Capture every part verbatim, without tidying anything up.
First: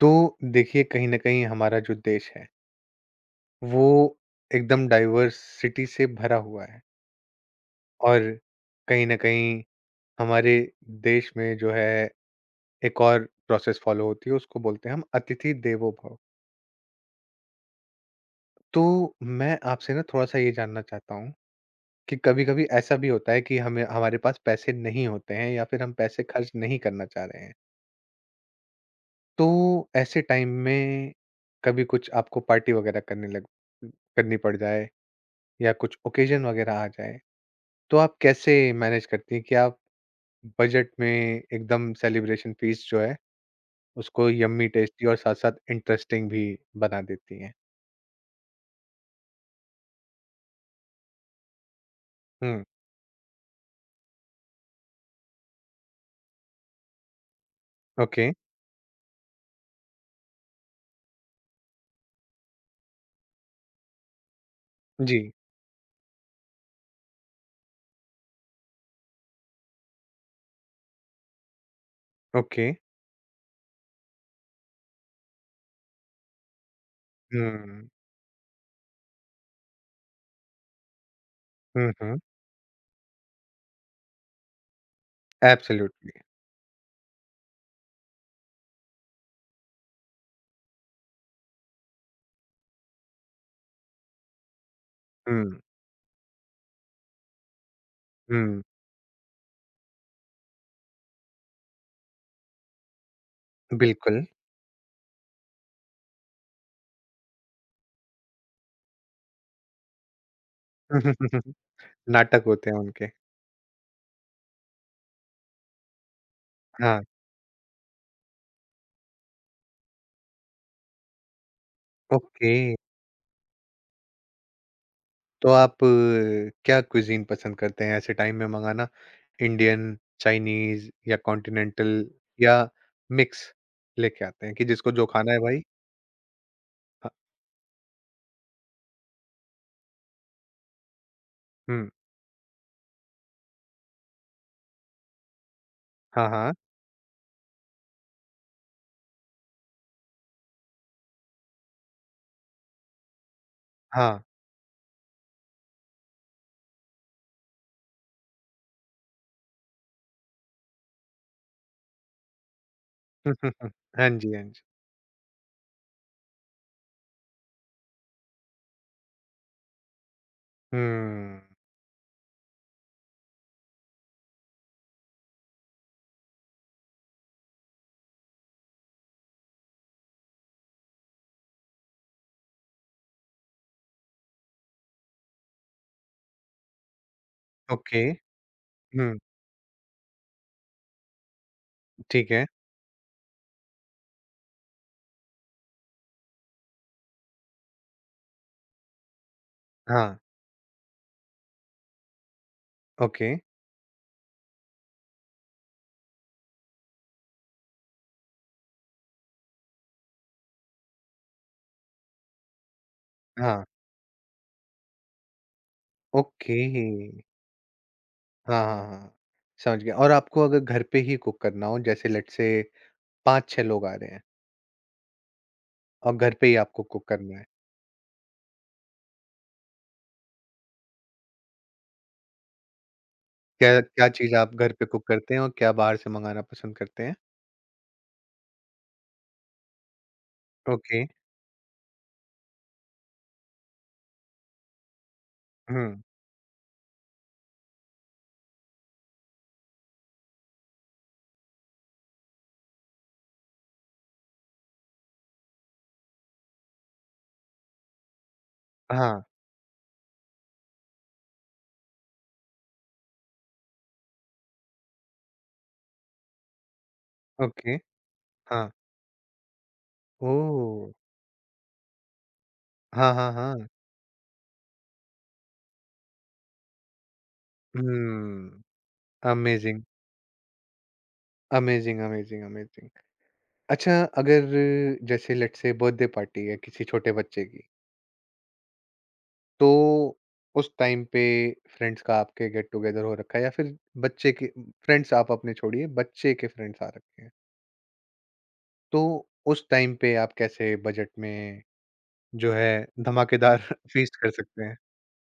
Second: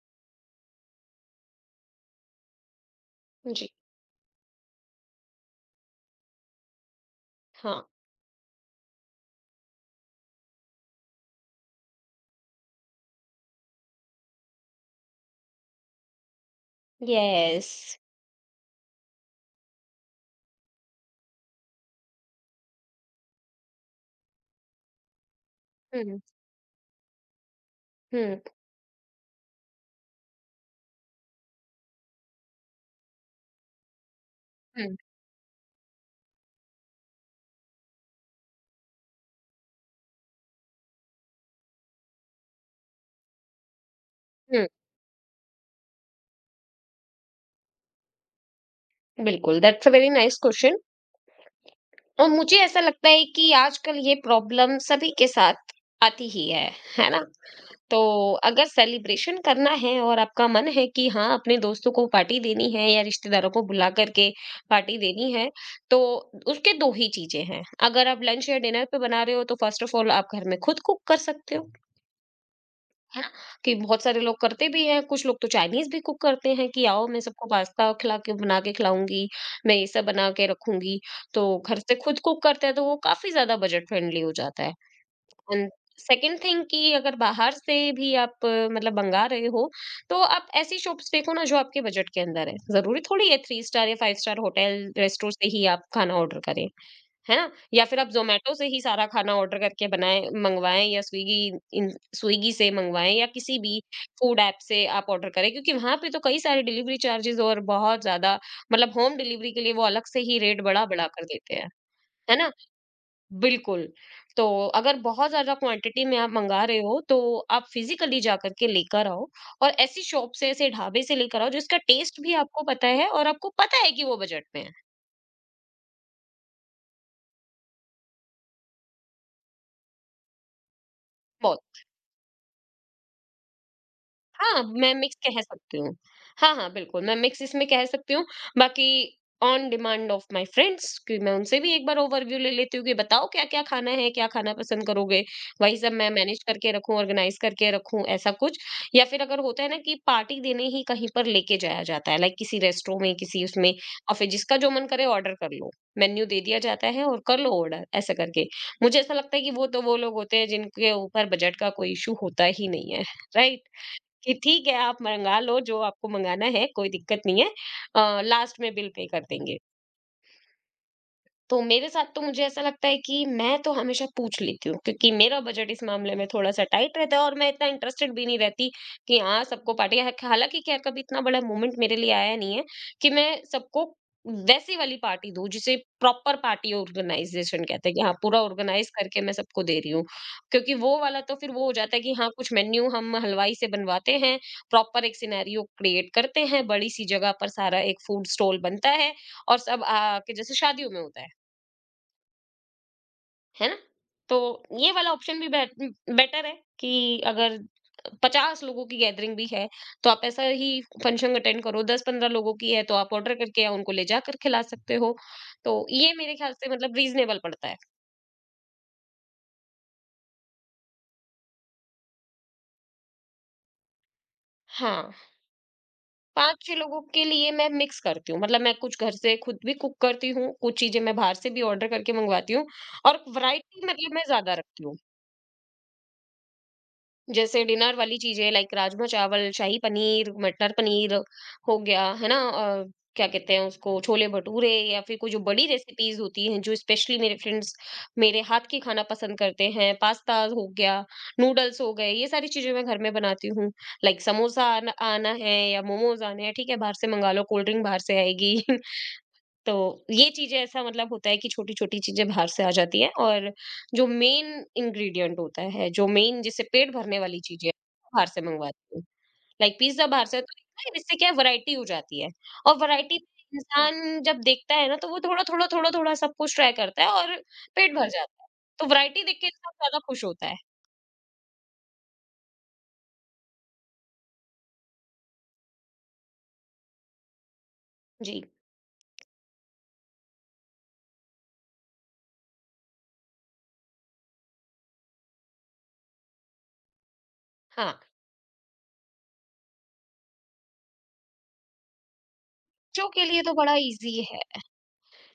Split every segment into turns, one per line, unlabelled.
तो देखिए, कहीं ना कहीं हमारा जो देश है
जी,
वो एकदम डाइवर्सिटी से भरा हुआ है।
हाँ,
और कहीं ना कहीं हमारे देश में जो है एक और प्रोसेस फॉलो होती है, उसको बोलते हैं हम अतिथि देवो भव।
यस।
तो मैं आपसे ना थोड़ा सा ये जानना चाहता हूँ कि कभी कभी ऐसा भी होता है कि हमें हमारे पास पैसे नहीं होते हैं या फिर हम
हुँ,
पैसे खर्च नहीं करना चाह रहे हैं।
हुँ,
तो ऐसे टाइम में कभी कुछ आपको पार्टी वगैरह करने लग करनी पड़ जाए
हुँ,
या कुछ ओकेजन वगैरह आ जाए, तो आप कैसे मैनेज करती हैं कि आप बजट में एकदम सेलिब्रेशन फ़ीस्ट जो है, उसको
हुँ,
यम्मी, टेस्टी और साथ-साथ इंटरेस्टिंग भी बना देती हैं?
बिल्कुल that's a very nice question. और मुझे
हुँ,
ऐसा लगता है कि आजकल ये प्रॉब्लम सभी के साथ आती ही है, है ना? तो
ओके।
अगर सेलिब्रेशन करना है और आपका मन है कि हाँ, अपने दोस्तों को पार्टी देनी है या रिश्तेदारों को बुला कर के पार्टी
जी,
देनी है, तो उसके दो ही चीज़ें हैं। अगर आप लंच या डिनर पे बना रहे हो तो फर्स्ट ऑफ ऑल आप घर में खुद कुक कर सकते हो।
ओके।
है ना? कि बहुत सारे लोग करते भी हैं, कुछ लोग तो चाइनीज़ भी कुक करते हैं कि आओ मैं सबको
हुँ,
पास्ता खिला के बना के खिलाऊँगी, मैं ये सब बना के रखूँगी। तो घर
हुँ,
से
हुँ।
खुद कुक करते हैं तो वो काफ़ी ज़्यादा बजट फ्रेंडली हो जाता है। And
absolutely.
सेकंड थिंग कि अगर बाहर से भी आप अ, मतलब मँगा रहे हो, तो आप ऐसी शॉप्स देखो ना जो आपके बजट के अंदर है। ज़रूरी थोड़ी है तीन स्टार या पाँच स्टार होटल, रेस्टोरेंट से
हुँ,
ही आप खाना ऑर्डर करें। है ना? या फिर आप ज़ोमैटो
हुँ,
से ही सारा खाना ऑर्डर करके बनाएँ मँगवाएँ या स्विगी इन स्विगी से मँगवाएँ या किसी भी
बिल्कुल।
फूड ऐप से आप ऑर्डर करें क्योंकि वहाँ पे तो कई सारे डिलीवरी चार्जेज़ और बहुत ज़्यादा मतलब होम डिलीवरी के लिए वो अलग से ही रेट बढ़ा-बढ़ा कर देते हैं। है
नाटक
ना?
होते हैं उनके।
बिल्कुल। तो अगर बहुत ज़्यादा क्वांटिटी में आप मँगा रहे
हाँ,
हो तो आप फ़िज़िकली जा कर के लेकर आओ और ऐसी शॉप से, ऐसे ढाबे से लेकर आओ जिसका टेस्ट भी
ओके।
आपको पता है और आपको पता है कि वो बजट में है।
तो आप अ, क्या क्विज़ीन पसंद करते हैं ऐसे टाइम में मंगाना? इंडियन, चाइनीज़ या
बहुत
कॉन्टिनेंटल या मिक्स लेके आते हैं
हाँ,
कि जिसको
मैं
जो
मिक्स
खाना है
कह
भाई।
सकती हूँ। हाँ, हाँ, बिल्कुल,
ह,
मैं मिक्स इसमें कह सकती हूँ। बाकी on demand of my friends कि मैं उनसे भी एक
हुँ।
बार ओवरव्यू ले लेती हूँ कि बताओ क्या-क्या खाना है, क्या खाना पसंद करोगे? वही सब मैं
हाँ,
मैनेज
हाँ।
करके रखूँ, ऑर्गनाइज़ करके रखूँ, ऐसा कुछ। या फिर अगर होता है ना कि पार्टी देने ही कहीं पर लेके जाया जाता है, लाइक किसी रेस्ट्रो में, किसी उसमें और
हाँ।
फिर जिसका जो मन करे ऑर्डर कर लो। मेन्यू दे दिया जाता है और कर लो ऑर्डर, ऐसा करके। मुझे ऐसा लगता है कि वो तो वो लोग होते हैं जिनके ऊपर बजट का कोई इश्यू होता ही नहीं है,
हम्म, हम्म,
राइट?
हम्म, हाँ जी,
कि
हाँ जी।
ठीक है आप मँगा लो जो आपको मँगाना है, कोई दिक्कत नहीं है। अ, लास्ट में बिल पे कर देंगे।
हम्म,
तो मेरे साथ तो मुझे ऐसा लगता है कि मैं तो हमेशा पूछ लेती हूँ क्योंकि मेरा बजट इस मामले में थोड़ा-सा टाइट रहता है और मैं इतना इंटरेस्टेड भी नहीं रहती कि हाँ, सबको पार्टी है। हालाँकि खैर कभी इतना बड़ा मोमेंट मेरे लिए आया नहीं है कि मैं सबको वैसी वाली पार्टी दूँ जिसे प्रॉपर पार्टी ऑर्गेनाइज़ेशन कहते हैं कि
ओके।
हाँ, पूरा ऑर्गेनाइज़
हुँ,
करके मैं सबको दे रही हूँ। क्योंकि वो वाला तो फिर वो हो जाता है कि हाँ,
ठीक है।
कुछ मेन्यू हम हलवाई से बनवाते हैं, प्रॉपर एक सिनेरियो क्रिएट करते हैं, बड़ी-सी जगह पर सारा एक फूड स्टॉल बनता है और सब
हाँ,
आ के जैसे शादियों में होता है।
ओके।
है ना? तो ये वाला ऑप्शन भी बेट बेटर है कि अगर पचास लोगों की गैदरिंग भी है, तो आप ऐसा ही फंक्शन अटेंड करो, दस पंद्रह लोगों की है, तो आप ऑर्डर करके
हाँ,
या उनको ले जाकर खिला सकते हो। तो ये मेरे ख्याल
ओके।
से मतलब रीज़नेबल पड़ता है।
हाँ, हाँ, हाँ। समझ गया। और आपको अगर घर पे ही कुक करना हो, जैसे लेट्स से पाँच छह लोग आ रहे हैं
हाँ,
और घर पे ही
पाँच छह
आपको
लोगों
कुक
के
करना है।
लिए मैं मिक्स करती हूँ, मतलब मैं कुछ घर से खुद भी कुक करती हूँ, कुछ चीज़ें मैं बाहर से भी ऑर्डर करके मँगवाती हूँ और
क्या
वैरायटी
क्या
मतलब मैं
चीज़ आप
ज़्यादा
घर
रखती
पे
हूँ।
कुक करते हैं और क्या बाहर से मँगाना पसंद करते हैं?
जैसे डिनर वाली चीजें लाइक राजमा-चावल, शाही पनीर, मटर
ओके।
पनीर हो गया, है ना? अ, क्या कहते हैं उसको छोले भटूरे या फिर कोई जो बड़ी
हुँ।
रेसिपीज़ होती हैं, जो स्पेशली मेरे फ्रेंड्स मेरे हाथ की खाना पसंद करते हैं, पास्ता हो गया, नूडल्स हो गए, ये सारी चीज़ें मैं घर में बनाती हूँ। लाइक समोसा आना आना है या मोमोज़ आने हैं, ठीक है, बाहर से मँगा लो, कोल्ड ड्रिंक बाहर से आएगी।
हाँ,
तो ये चीज़ें ऐसा मतलब होता है कि छोटी-छोटी चीज़ें बाहर से आ जाती हैं और जो मेन इंग्रीडिएंट होता है, जो मेन जिससे पेट भरने वाली चीज़ें हैं,
ओके।
वो बाहर से
हाँ।
मँगवाती हूँ। लाइक पिज़्ज़ा बाहर से तो इतना
ओह!
है इससे क्या है वैरायटी हो जाती है और
हाँ,
वैरायटी
हाँ, हाँ।
इंसान जब देखता है ना तो वो थोड़ा-थोड़ा, थोड़ा-थोड़ा सब कुछ ट्राई करता है और पेट भर जाता है।
हुँ।
तो वैरायटी देख के इंसान
अमेज़िंग,
ज़्यादा खुश होता है।
Amazing, amazing, amazing. अच्छा, अगर जैसे लेट्स से बर्थडे पार्टी है किसी छोटे बच्चे की,
जी,
तो उस टाइम पे फ्रेंड्स का आपके गेट टुगेदर हो रखा है या फिर बच्चे के फ्रेंड्स, आप अपने छोड़िए, बच्चे के फ्रेंड्स आ रखे हैं।
हाँ,
तो उस टाइम पे आप कैसे बजट में जो है
बच्चों के लिए तो
धमाकेदार
बड़ा
फ़ीस्ट
ईज़ी
कर
है।
सकते हैं।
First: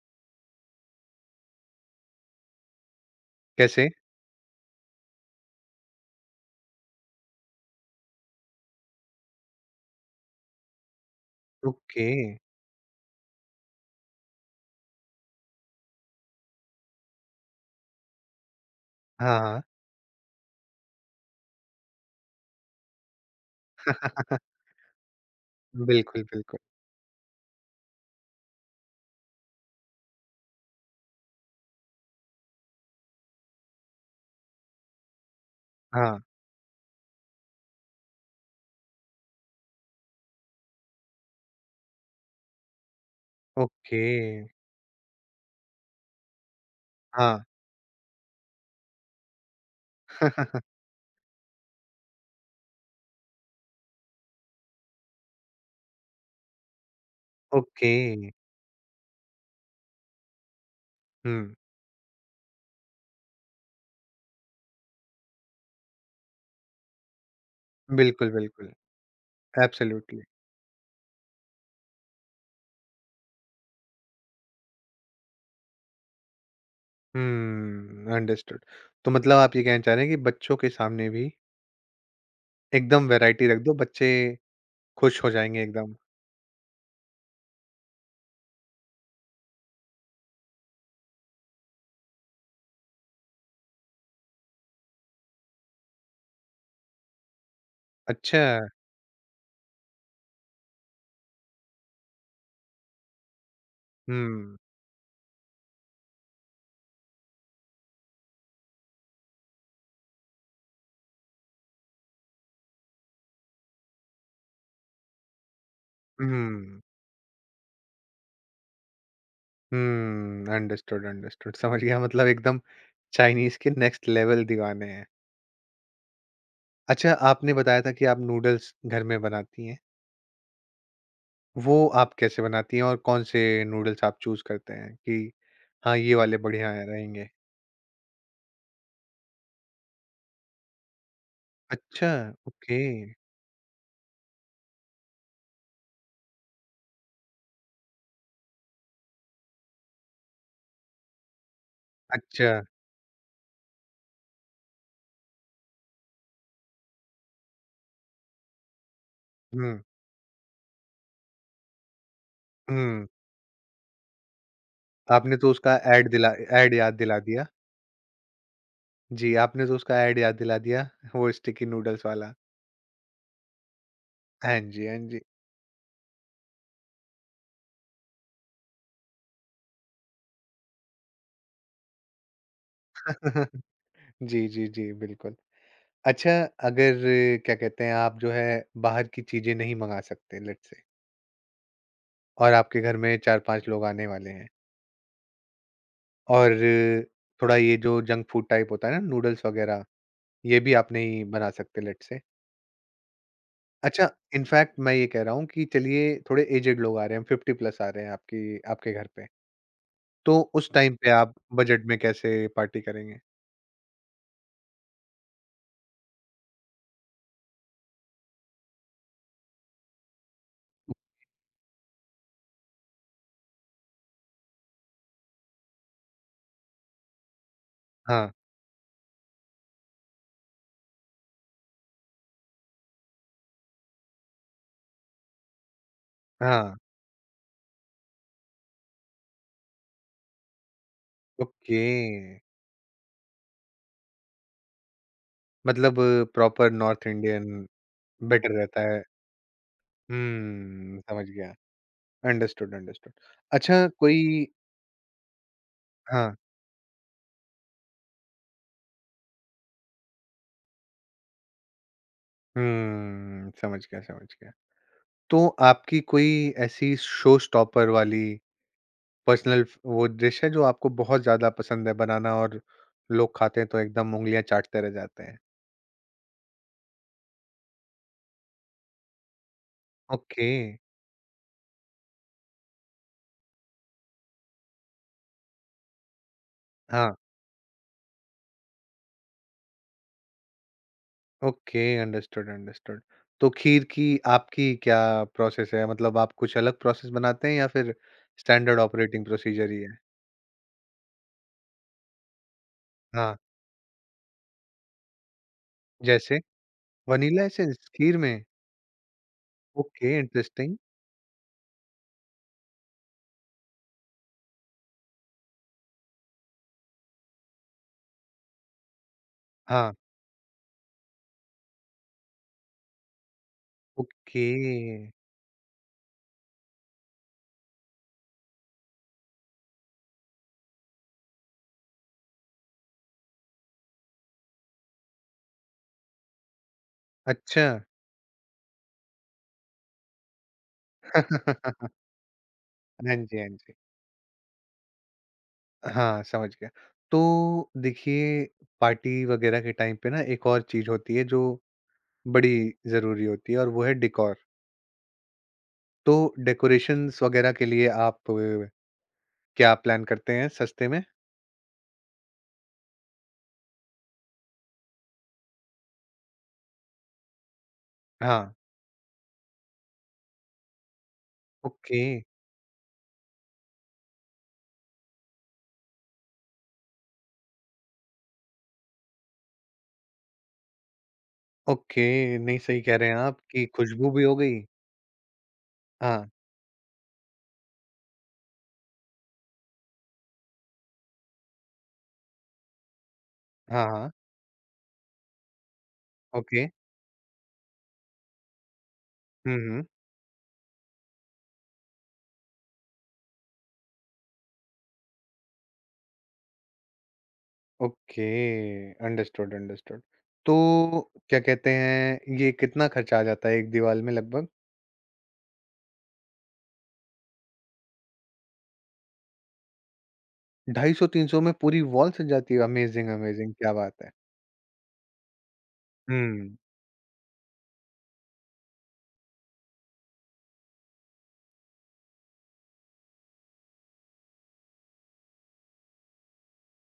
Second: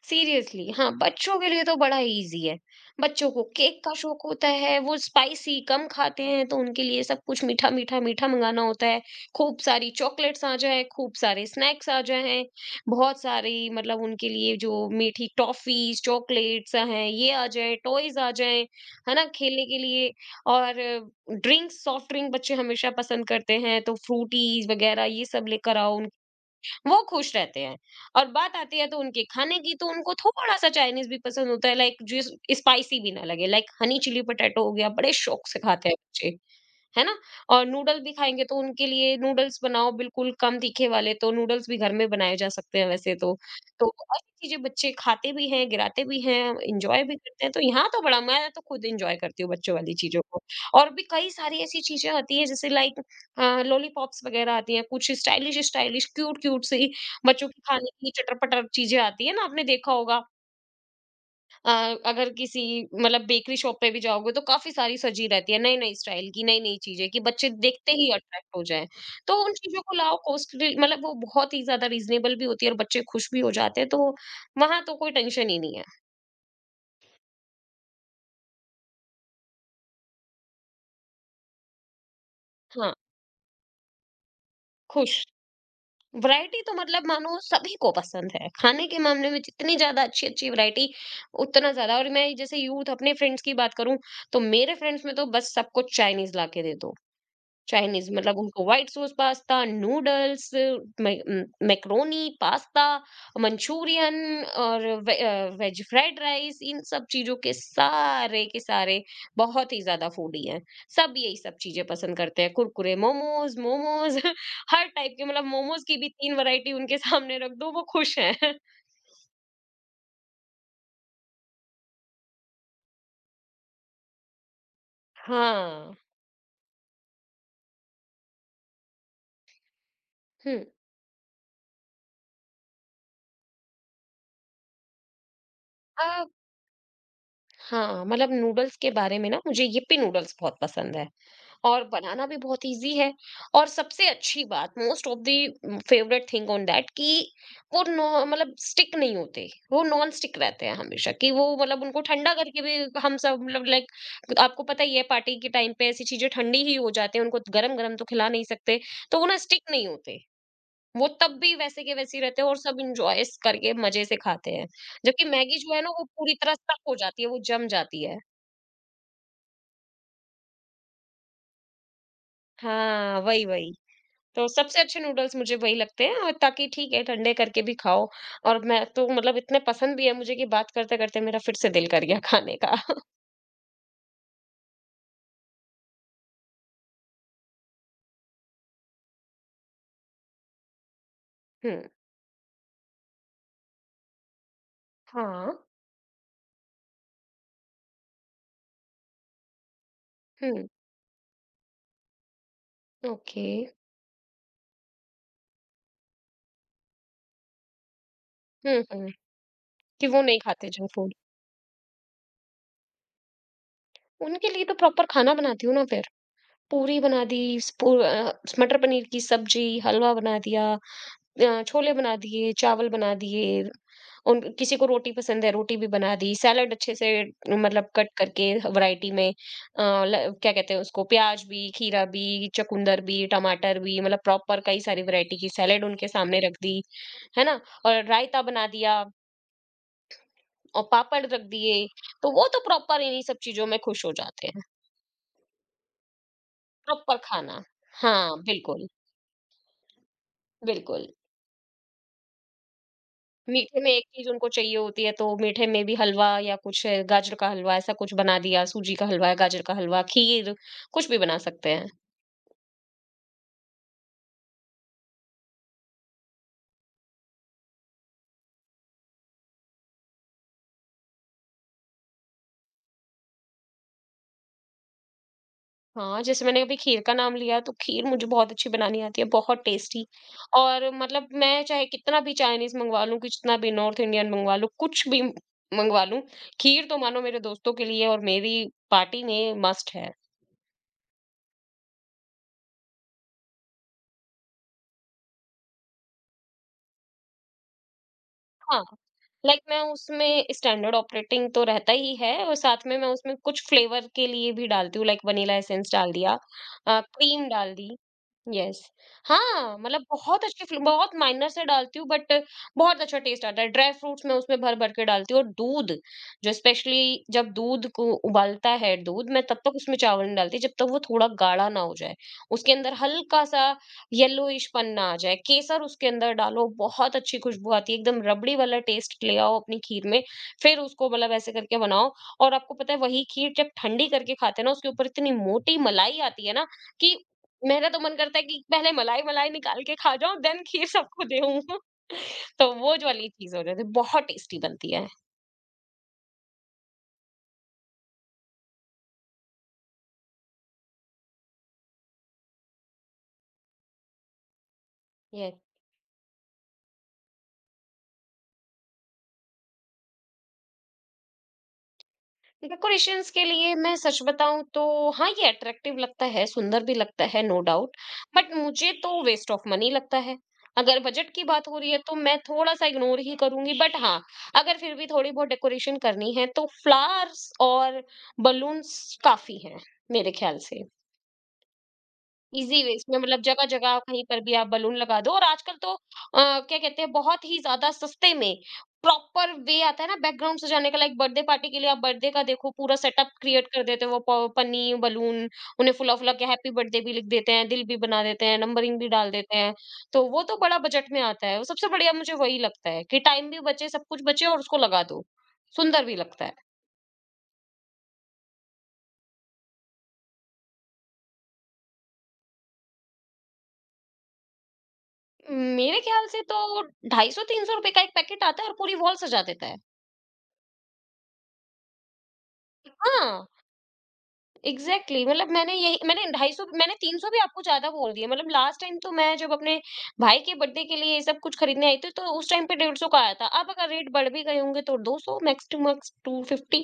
सीरियसली हाँ, बच्चों के लिए तो बड़ा इजी है. बच्चों को केक
कैसे?
का शौक होता है, वो स्पाइसी कम खाते हैं तो उनके लिए सब कुछ मीठा मीठा मीठा मंगाना होता है. खूब सारी चॉकलेट्स आ जाए, खूब सारे स्नैक्स आ
ओके।
जाए, बहुत सारी मतलब उनके लिए जो मीठी टॉफीज चॉकलेट्स हैं ये आ जाए, टॉयज आ जाए, है ना,
हाँ,
खेलने के लिए. और ड्रिंक्स सॉफ्ट ड्रिंक बच्चे हमेशा पसंद करते हैं तो
हाँ।
फ्रूटीज वगैरह ये सब लेकर आओ,
बिल्कुल, बिल्कुल।
वो खुश रहते हैं। और बात आती है तो उनके खाने की तो उनको थोड़ा-सा चाइनीज़ भी पसंद होता है, लाइक जो स्पाइसी भी ना लगे, लाइक हनी चिली पटैटो हो गया, बड़े शौक से खाते हैं
हाँ,
बच्चे। है ना? और नूडल भी खाएँगे तो उनके लिए नूडल्स बनाओ बिल्कुल कम तीखे वाले, तो नूडल्स भी घर में बनाए जा सकते हैं वैसे तो। तो
ओके।
और भी चीज़ें बच्चे खाते भी हैं, गिराते भी हैं, एन्जॉय भी
हाँ।
करते हैं, तो यहाँ तो बड़ा मैं तो खुद एन्जॉय करती हूँ बच्चों वाली चीज़ों को। और भी कई सारी ऐसी चीज़ें आती हैं जैसे लाइक अ, लॉलीपॉप्स वगैरह आती हैं, कुछ स्टाइलिश स्टाइलिश, क्यूट क्यूट सी बच्चों के खाने
ओके।
की चटर-पटर चीज़ें आती है ना, आपने देखा होगा।
हुँ।
अ, अगर किसी मतलब बेकरी शॉप पे भी जाओगे तो काफ़ी सारी सजी रहती है, नई-नई स्टाइल की, नई-नई चीज़ें कि बच्चे देखते ही
बिल्कुल,
अट्रैक्ट हो
बिल्कुल।
जाएँ। तो उन चीज़ों को लाओ,
एब्सोल्यूटली।
कॉस्टली मतलब वो बहुत ही ज़्यादा रीज़नेबल भी होती है और बच्चे खुश भी हो जाते हैं, तो वहाँ तो कोई टेंशन ही नहीं है।
हुँ, अंडरस्टूड। तो मतलब आप ये कहना चाह रहे हैं कि बच्चों के सामने भी
हाँ,
एकदम वैरायटी रख दो, बच्चे खुश
खुश।
हो जाएँगे एकदम।
वैरायटी तो मतलब मानो सभी को पसंद है, खाने के मामले में जितनी ज़्यादा अच्छी-अच्छी वैरायटी उतना ज़्यादा, और मैं जैसे यूथ अपने फ्रेंड्स की बात करूँ, तो मेरे फ्रेंड्स में तो बस सबको चाइनीज़ ला के दे दो। चाइनीज मतलब
अच्छा।
उनको white sauce pasta noodles, macaroni pasta, Manchurian
हुँ।
और वे, वेज फ्राइड राइस, इन सब चीजों के सारे के सारे बहुत ही ज्यादा फूडी हैं, सब यही सब चीजें पसंद करते हैं, कुरकुरे मोमोज मोमोज। हर टाइप के मतलब मोमोज की भी तीन वैरायटी
हुँ।
उनके सामने रख दो वो खुश हैं।
हुँ, अंडरस्टूड, अंडरस्टूड। समझ गया, मतलब एकदम चाइनीज़ के नेक्स्ट लेवल दीवाने हैं।
हाँ।
अच्छा, आपने बताया था कि आप नूडल्स घर में बनाती हैं।
हम्म।
वो आप कैसे बनाती हैं और कौन-से नूडल्स आप चूज़ करते हैं कि हाँ, ये
अब
वाले बढ़िया रहेंगे?
हाँ, मतलब नूडल्स के बारे में ना मुझे यिप्पी नूडल्स बहुत पसंद है और
अच्छा,
बनाना भी बहुत
ओके।
ईजी है। और सबसे अच्छी बात most of the favourite thing on that कि वो नो- मतलब स्टिक नहीं होते, वो नॉन स्टिक रहते हैं हमेशा, कि वो मतलब उनको ठंडा
अच्छा,
करके भी हम सब मतलब लाइक आपको पता ही है पार्टी के टाइम पे ऐसी चीजें ठंडी ही हो जाते हैं, उनको गरम गरम तो खिला नहीं सकते, तो वो ना स्टिक
हुँ,
नहीं होते, वो तब भी वैसे के वैसे ही रहते हैं और सब
हुँ।
इंजॉय करके मजे से खाते हैं। जबकि
आपने तो
मैगी जो
उसका
है ना वो
ऐड दिला
पूरी तरह
ऐड
सक
याद
हो
दिला
जाती है, वो
दिया।
जम जाती है।
जी, आपने तो उसका ऐड याद दिला दिया, वो स्टिकी नूडल्स वाला।
हाँ, वही वही। तो
हाँ
सबसे
जी, हाँ
अच्छे
जी।
नूडल्स मुझे वही लगते हैं, और ताकि ठीक है ठंडे करके भी खाओ। और मैं तो मतलब इतने पसंद भी है मुझे कि बात करते करते मेरा फिर से दिल कर गया खाने का।
जी, जी, जी, बिल्कुल। अच्छा, अगर क्या कहते हैं, आप जो है बाहर की चीज़ें नहीं मँगा सकते लेट्स से
हम्म।
और आपके घर में चार पाँच लोग आने वाले हैं।
हाँ।
और थोड़ा ये जो जंक फूड टाइप होता है ना, नूडल्स वगैरह, ये
हम्म।
भी आप नहीं बना सकते लेट्स से।
ओके।
अच्छा, इनफैक्ट मैं ये कह रहा हूँ कि चलिए थोड़े एजेड लोग आ रहे हैं, पचास प्लस आ रहे हैं आपकी
हम्म,
आपके घर
हम्म,
पे,
कि वो नहीं
तो
खाते
उस
जंक
टाइम पे
फूड।
आप बजट में कैसे पार्टी करेंगे?
उनके लिए तो प्रॉपर खाना बनाती हूँ ना फिर, पूरी बना दी, स्पू- अ, मटर पनीर की सब्जी, हलवा बना दिया, अ, छोले बना दिए, चावल बना दिए, उन किसी को रोटी पसंद है, रोटी भी बना दी, सैलेड अच्छे से मतलब कट
हाँ,
करके वैरायटी में, अ, ल क्या कहते हैं उसको, प्याज भी, खीरा भी, चुकंदर भी, टमाटर भी, मतलब प्रॉपर कई सारी वैरायटी की सैलेड उनके सामने रख
हाँ,
दी, है ना? और रायता बना दिया। और पापड़ रख
ओके।
दिए। तो वो तो प्रॉपर इन्हीं सब चीज़ों में खुश हो जाते हैं,
मतलब प्रॉपर नॉर्थ
प्रॉपर
इंडियन
खाना। हाँ,
बेटर रहता
बिल्कुल,
है। हुँ,
बिल्कुल।
समझ गया। Understood, understood.
मीठे
अच्छा
में एक चीज
कोई,
उनको चाहिए होती है तो मीठे में भी हलवा
हाँ,
या कुछ है, गाजर का हलवा ऐसा कुछ बना दिया। सूजी का हलवा, गाजर का हलवा, खीर, कुछ भी बना सकते हैं।
हुँ, समझ गया, समझ गया। तो आपकी कोई ऐसी शो स्टॉपर वाली पर्सनल फ- वो डिश है जो आपको बहुत ज्यादा पसंद है बनाना और लोग खाते हैं तो एकदम उंगलियां चाटते रह जाते हैं?
हाँ, जैसे मैंने अभी खीर का नाम लिया तो खीर मुझे बहुत अच्छी बनानी आती है, बहुत टेस्टी।
ओके।
और मतलब मैं चाहे कितना भी चाइनीज मंगवा लूं, कितना भी नॉर्थ इंडियन मंगवा लूं, कुछ भी मंगवा लूं, खीर तो
हाँ।
मानो मेरे दोस्तों के लिए और मेरी पार्टी में मस्ट है।
Okay, understood, understood. तो खीर की आपकी क्या प्रोसेस है, मतलब आप कुछ अलग प्रोसेस बनाते हैं या फिर स्टैंडर्ड
हाँ,
ऑपरेटिंग
लाइक
प्रोसीजर
मैं
ही है?
उसमें स्टैंडर्ड ऑपरेटिंग तो रहता ही है, और साथ में मैं
हाँ,
उसमें कुछ फ्लेवर के लिए भी डालती हूँ। लाइक वनीला एसेंस डाल दिया,
जैसे
अ,
वनीला
क्रीम डाल
एसेंस
दी।
खीर में?
यस। हाँ, मतलब
ओके,
बहुत अच्छी
इंटरेस्टिंग।
फ्ले- बहुत माइनर से डालती हूँ, बट बहुत अच्छा टेस्ट आता है। ड्राई फ्रूट्स मैं उसमें भर भर के डालती हूँ, और दूध जो स्पेशली जब दूध को उबालता है दूध, मैं तब तक
हाँ।
उसमें चावल नहीं डालती जब तक वो थोड़ा गाढ़ा ना हो जाए। उसके अंदर हल्का सा
ओके।
येलोइश पन्ना आ जाए, केसर उसके अंदर डालो, बहुत अच्छी खुशबू आती है, एकदम रबड़ी वाला टेस्ट ले आओ अपनी खीर में। फिर उसको मतलब ऐसे करके बनाओ। और आपको पता है वही खीर जब ठंडी करके खाते हैं ना, उसके ऊपर इतनी मोटी मलाई आती है ना कि
अच्छा।
मेरा तो मन करता है कि पहले मलाई मलाई निकाल के खा जाऊं देन खीर सबको दूं। तो वो जो
हाँ
वाली
जी, हाँ
चीज हो
जी।
जाती है, बहुत टेस्टी बनती
हाँ, समझ गया। तो देखिए, पार्टी वगैरह के टाइम पे ना एक और चीज़ होती है जो बड़ी ज़रूरी होती है, और वो है डेकोर।
है।
तो डेकोरेशंस वगैरह के लिए आप अ, क्या प्लान करते हैं सस्ते में?
डेकोरेशंस के लिए मैं सच बताऊं तो, हाँ, ये अट्रैक्टिव लगता है, सुंदर भी लगता है, नो डाउट।
हाँ,
बट मुझे तो वेस्ट ऑफ मनी लगता है। अगर बजट की बात हो रही है
ओके,
तो मैं थोड़ा सा इग्नोर ही करूंगी। बट हाँ, अगर फिर भी थोड़ी बहुत डेकोरेशन करनी है तो फ्लावर्स और बलून्स काफी हैं, मेरे ख्याल से।
ओके। नहीं, सही
इज़ी वे
कह रहे हैं
इसमें,
आप
मतलब
कि
जगह-जगह
खुशबू भी
कहीं
हो
पर भी
गई।
आप बलून लगा दो। और आजकल तो अ,
हाँ,
क्या कहते हैं, बहुत ही ज़्यादा सस्ते में प्रॉपर वे आता है ना बैकग्राउंड सजाने का। लाइक बर्थडे पार्टी के लिए आप बर्थडे का देखो पूरा सेटअप क्रिएट कर
हाँ,
देते
हाँ,
हैं। वो प पन्नी, बलून, उन्हें फुला-फुला के
ओके।
हैप्पी बर्थडे भी लिख देते हैं, दिल भी बना देते हैं, नंबरिंग भी डाल
हुँ,
देते हैं।
हुँ।
तो वो तो बड़ा बजट में आता है। वो सबसे बढ़िया मुझे वही लगता है कि टाइम भी बचे, सब कुछ बचे और उसको लगा दो। सुंदर भी लगता है।
Okay, understood, understood. तो क्या कहते हैं, ये कितना खर्चा आ जाता है एक दीवार में लगभग?
मेरे ख्याल से तो ₹दो सौ पचास तीन सौ का एक पैकेट आता है और पूरी वॉल सजा देता है।
ढाई सौ तीन सौ में पूरी वॉल सज जाती है, अमेज़िंग,
हाँ।
अमेज़िंग! क्या बात है।
Exactly exactly. मतलब मैंने यही, मैंने
हुँ,
दो सौ पचास, मैंने तीन सौ भी आपको ज्यादा बोल दिए। मतलब लास्ट टाइम तो मैं जब अपने भाई के बर्थडे के लिए ये सब कुछ खरीदने आई थी तो उस टाइम पे एक सौ पचास का आया था। अब अगर रेट बढ़ भी गए होंगे तो दो सौ, max two max two fifty.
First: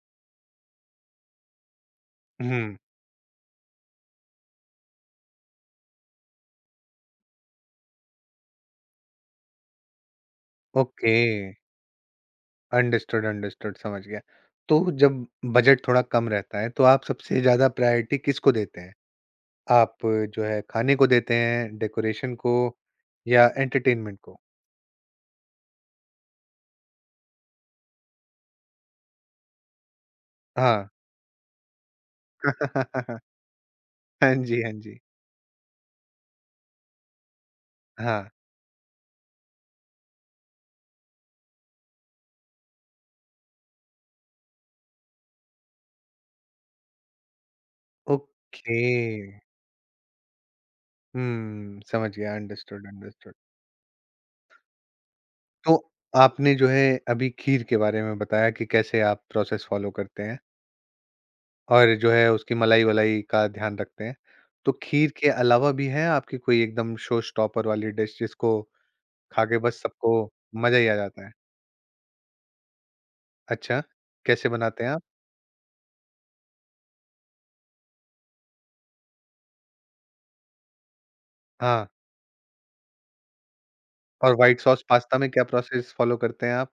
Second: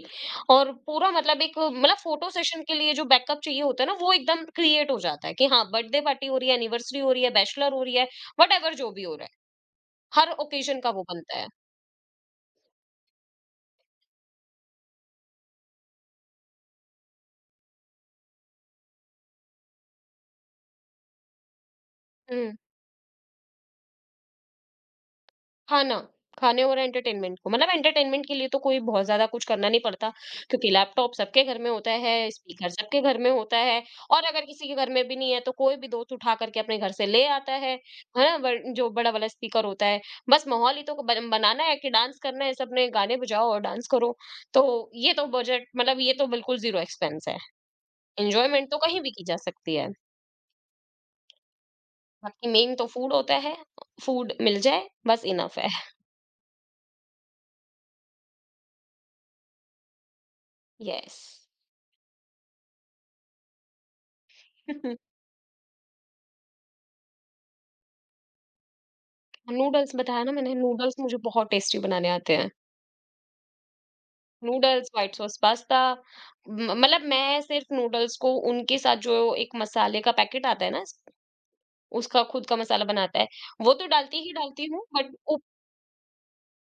और पूरा, मतलब एक, मतलब फोटो सेशन के
हुँ,
लिए जो बैकअप चाहिए होता है ना, वो एकदम क्रिएट हो जाता है कि हाँ बर्थडे पार्टी हो रही है, एनिवर्सरी हो रही है, बैचलर हो रही है, वट एवर जो भी हो रहा है, हर ओकेजन का वो
ओके,
बनता है।
अंडरस्टूड, अंडरस्टूड, समझ गया। तो जब बजट थोड़ा कम रहता है, तो आप सबसे ज़्यादा प्रायोरिटी किसको देते हैं? आप जो है खाने को देते हैं, डेकोरेशन
हम्म।
को या एंटरटेनमेंट को?
खाना, खाने और एंटरटेनमेंट को। मतलब एंटरटेनमेंट के लिए तो कोई बहुत ज़्यादा कुछ करना नहीं पड़ता क्योंकि
हाँ।
लैपटॉप सबके घर में होता है, स्पीकर सबके घर में होता है। और
हाँ
अगर
जी,
किसी
हाँ
के घर
जी,
में भी नहीं है तो कोई भी दोस्त उठा करके अपने घर से ले आता है,
हाँ,
है ना? ब जो बड़ा वाला स्पीकर होता है, बस माहौल ही तो बन बनाना है कि डांस करना है, सबने गाने बजाओ और डांस करो। तो ये तो बजट, मतलब ये तो बिल्कुल ज़ीरो एक्सपेंस है, एन्जॉयमेंट तो
ओके।
कहीं भी की जा सकती है।
हुँ, समझ गया,
बाकी मेन तो
अंडरस्टूड,
फूड
अंडरस्टूड।
होता है, फूड मिल जाए बस इनफ है।
तो आपने जो है अभी खीर के बारे में बताया कि कैसे आप प्रोसेस फ़ॉलो करते हैं
येस।
और जो है उसकी मलाई-वलाई का ध्यान रखते हैं। तो खीर के अलावा भी है आपकी कोई एकदम शो स्टॉपर वाली डिश जिसको खा के बस
नूडल्स
सबको
बताया ना मैंने,
मज़ा ही आ
नूडल्स मुझे
जाता है?
बहुत टेस्टी बनाने आते हैं।
अच्छा, कैसे बनाते
नूडल्स,
हैं आप?
White sauce pasta. म मतलब मैं सिर्फ़ नूडल्स को उनके साथ जो एक मसाले का पैकेट आता है ना,
हाँ,
उसका खुद का मसाला बनाता है, वो तो डालती ही
और व्हाइट
डालती
सॉस
हूँ, बट
पास्ता में
उप
क्या प्रोसेस फॉलो करते हैं आप?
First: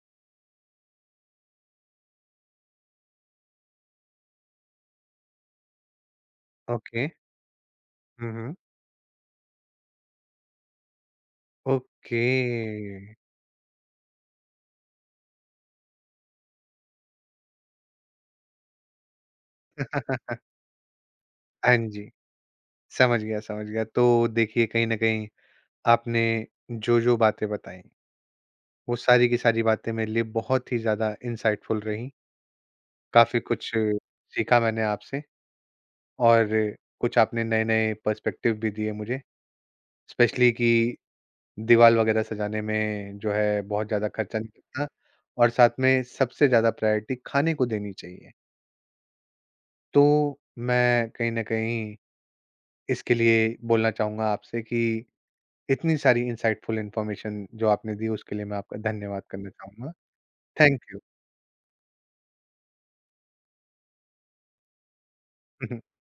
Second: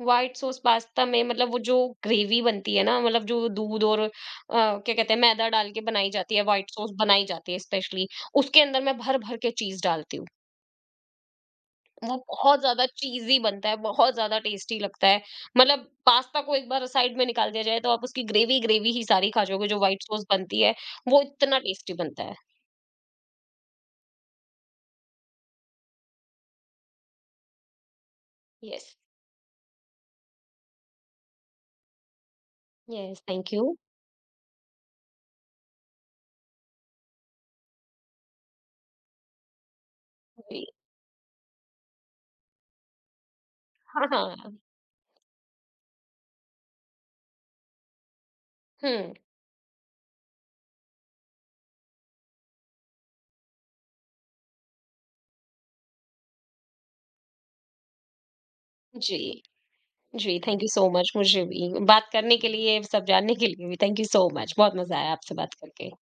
व्हाइट सॉस पास्ता में मतलब वो जो ग्रेवी बनती है ना, मतलब जो दूध और अ, क्या कहते हैं मैदा डाल के बनाई जाती है, व्हाइट सॉस
ओके।
बनाई जाती है स्पेशली,
हुँ, हुँ।
उसके अंदर मैं भर-भर के चीज़ डालती हूँ। वो
ओके।
बहुत ज्यादा चीजी बनता है, बहुत ज्यादा टेस्टी लगता है। मतलब पास्ता को एक बार साइड में निकाल दिया जाए तो आप उसकी ग्रेवी ग्रेवी ही सारी खा जाओगे, जो व्हाइट सॉस बनती है वो इतना
हाँ
टेस्टी
जी,
बनता है।
समझ गया, समझ गया। तो देखिए, कहीं न कहीं आपने जो-जो बातें बताई,
यस।
वो सारी की सारी बातें मेरे लिए बहुत ही ज़्यादा इनसाइटफुल रहीं।
यस,
काफ़ी
थैंक यू।
कुछ सीखा मैंने आपसे। और कुछ आपने नए-नए पर्सपेक्टिव भी दिए मुझे, स्पेशली
जी,
कि दीवार वगैरह सजाने में जो है बहुत
हाँ,
ज़्यादा
हाँ।
खर्चा नहीं करना, और साथ में सबसे ज़्यादा प्रायोरिटी खाने को देनी चाहिए।
हम्म।
तो मैं कहीं न कहीं इसके लिए बोलना चाहूँगा आपसे कि इतनी सारी इनसाइटफुल इन्फॉर्मेशन जो आपने दी उसके लिए मैं आपका
जी,
धन्यवाद करना चाहूँगा।
जी, thank you
thank
so
you.
Much. मुझे भी बात करने के लिए, सब जानने के लिए भी थैंक यू सो मच। बहुत मजा आया आपसे बात करके।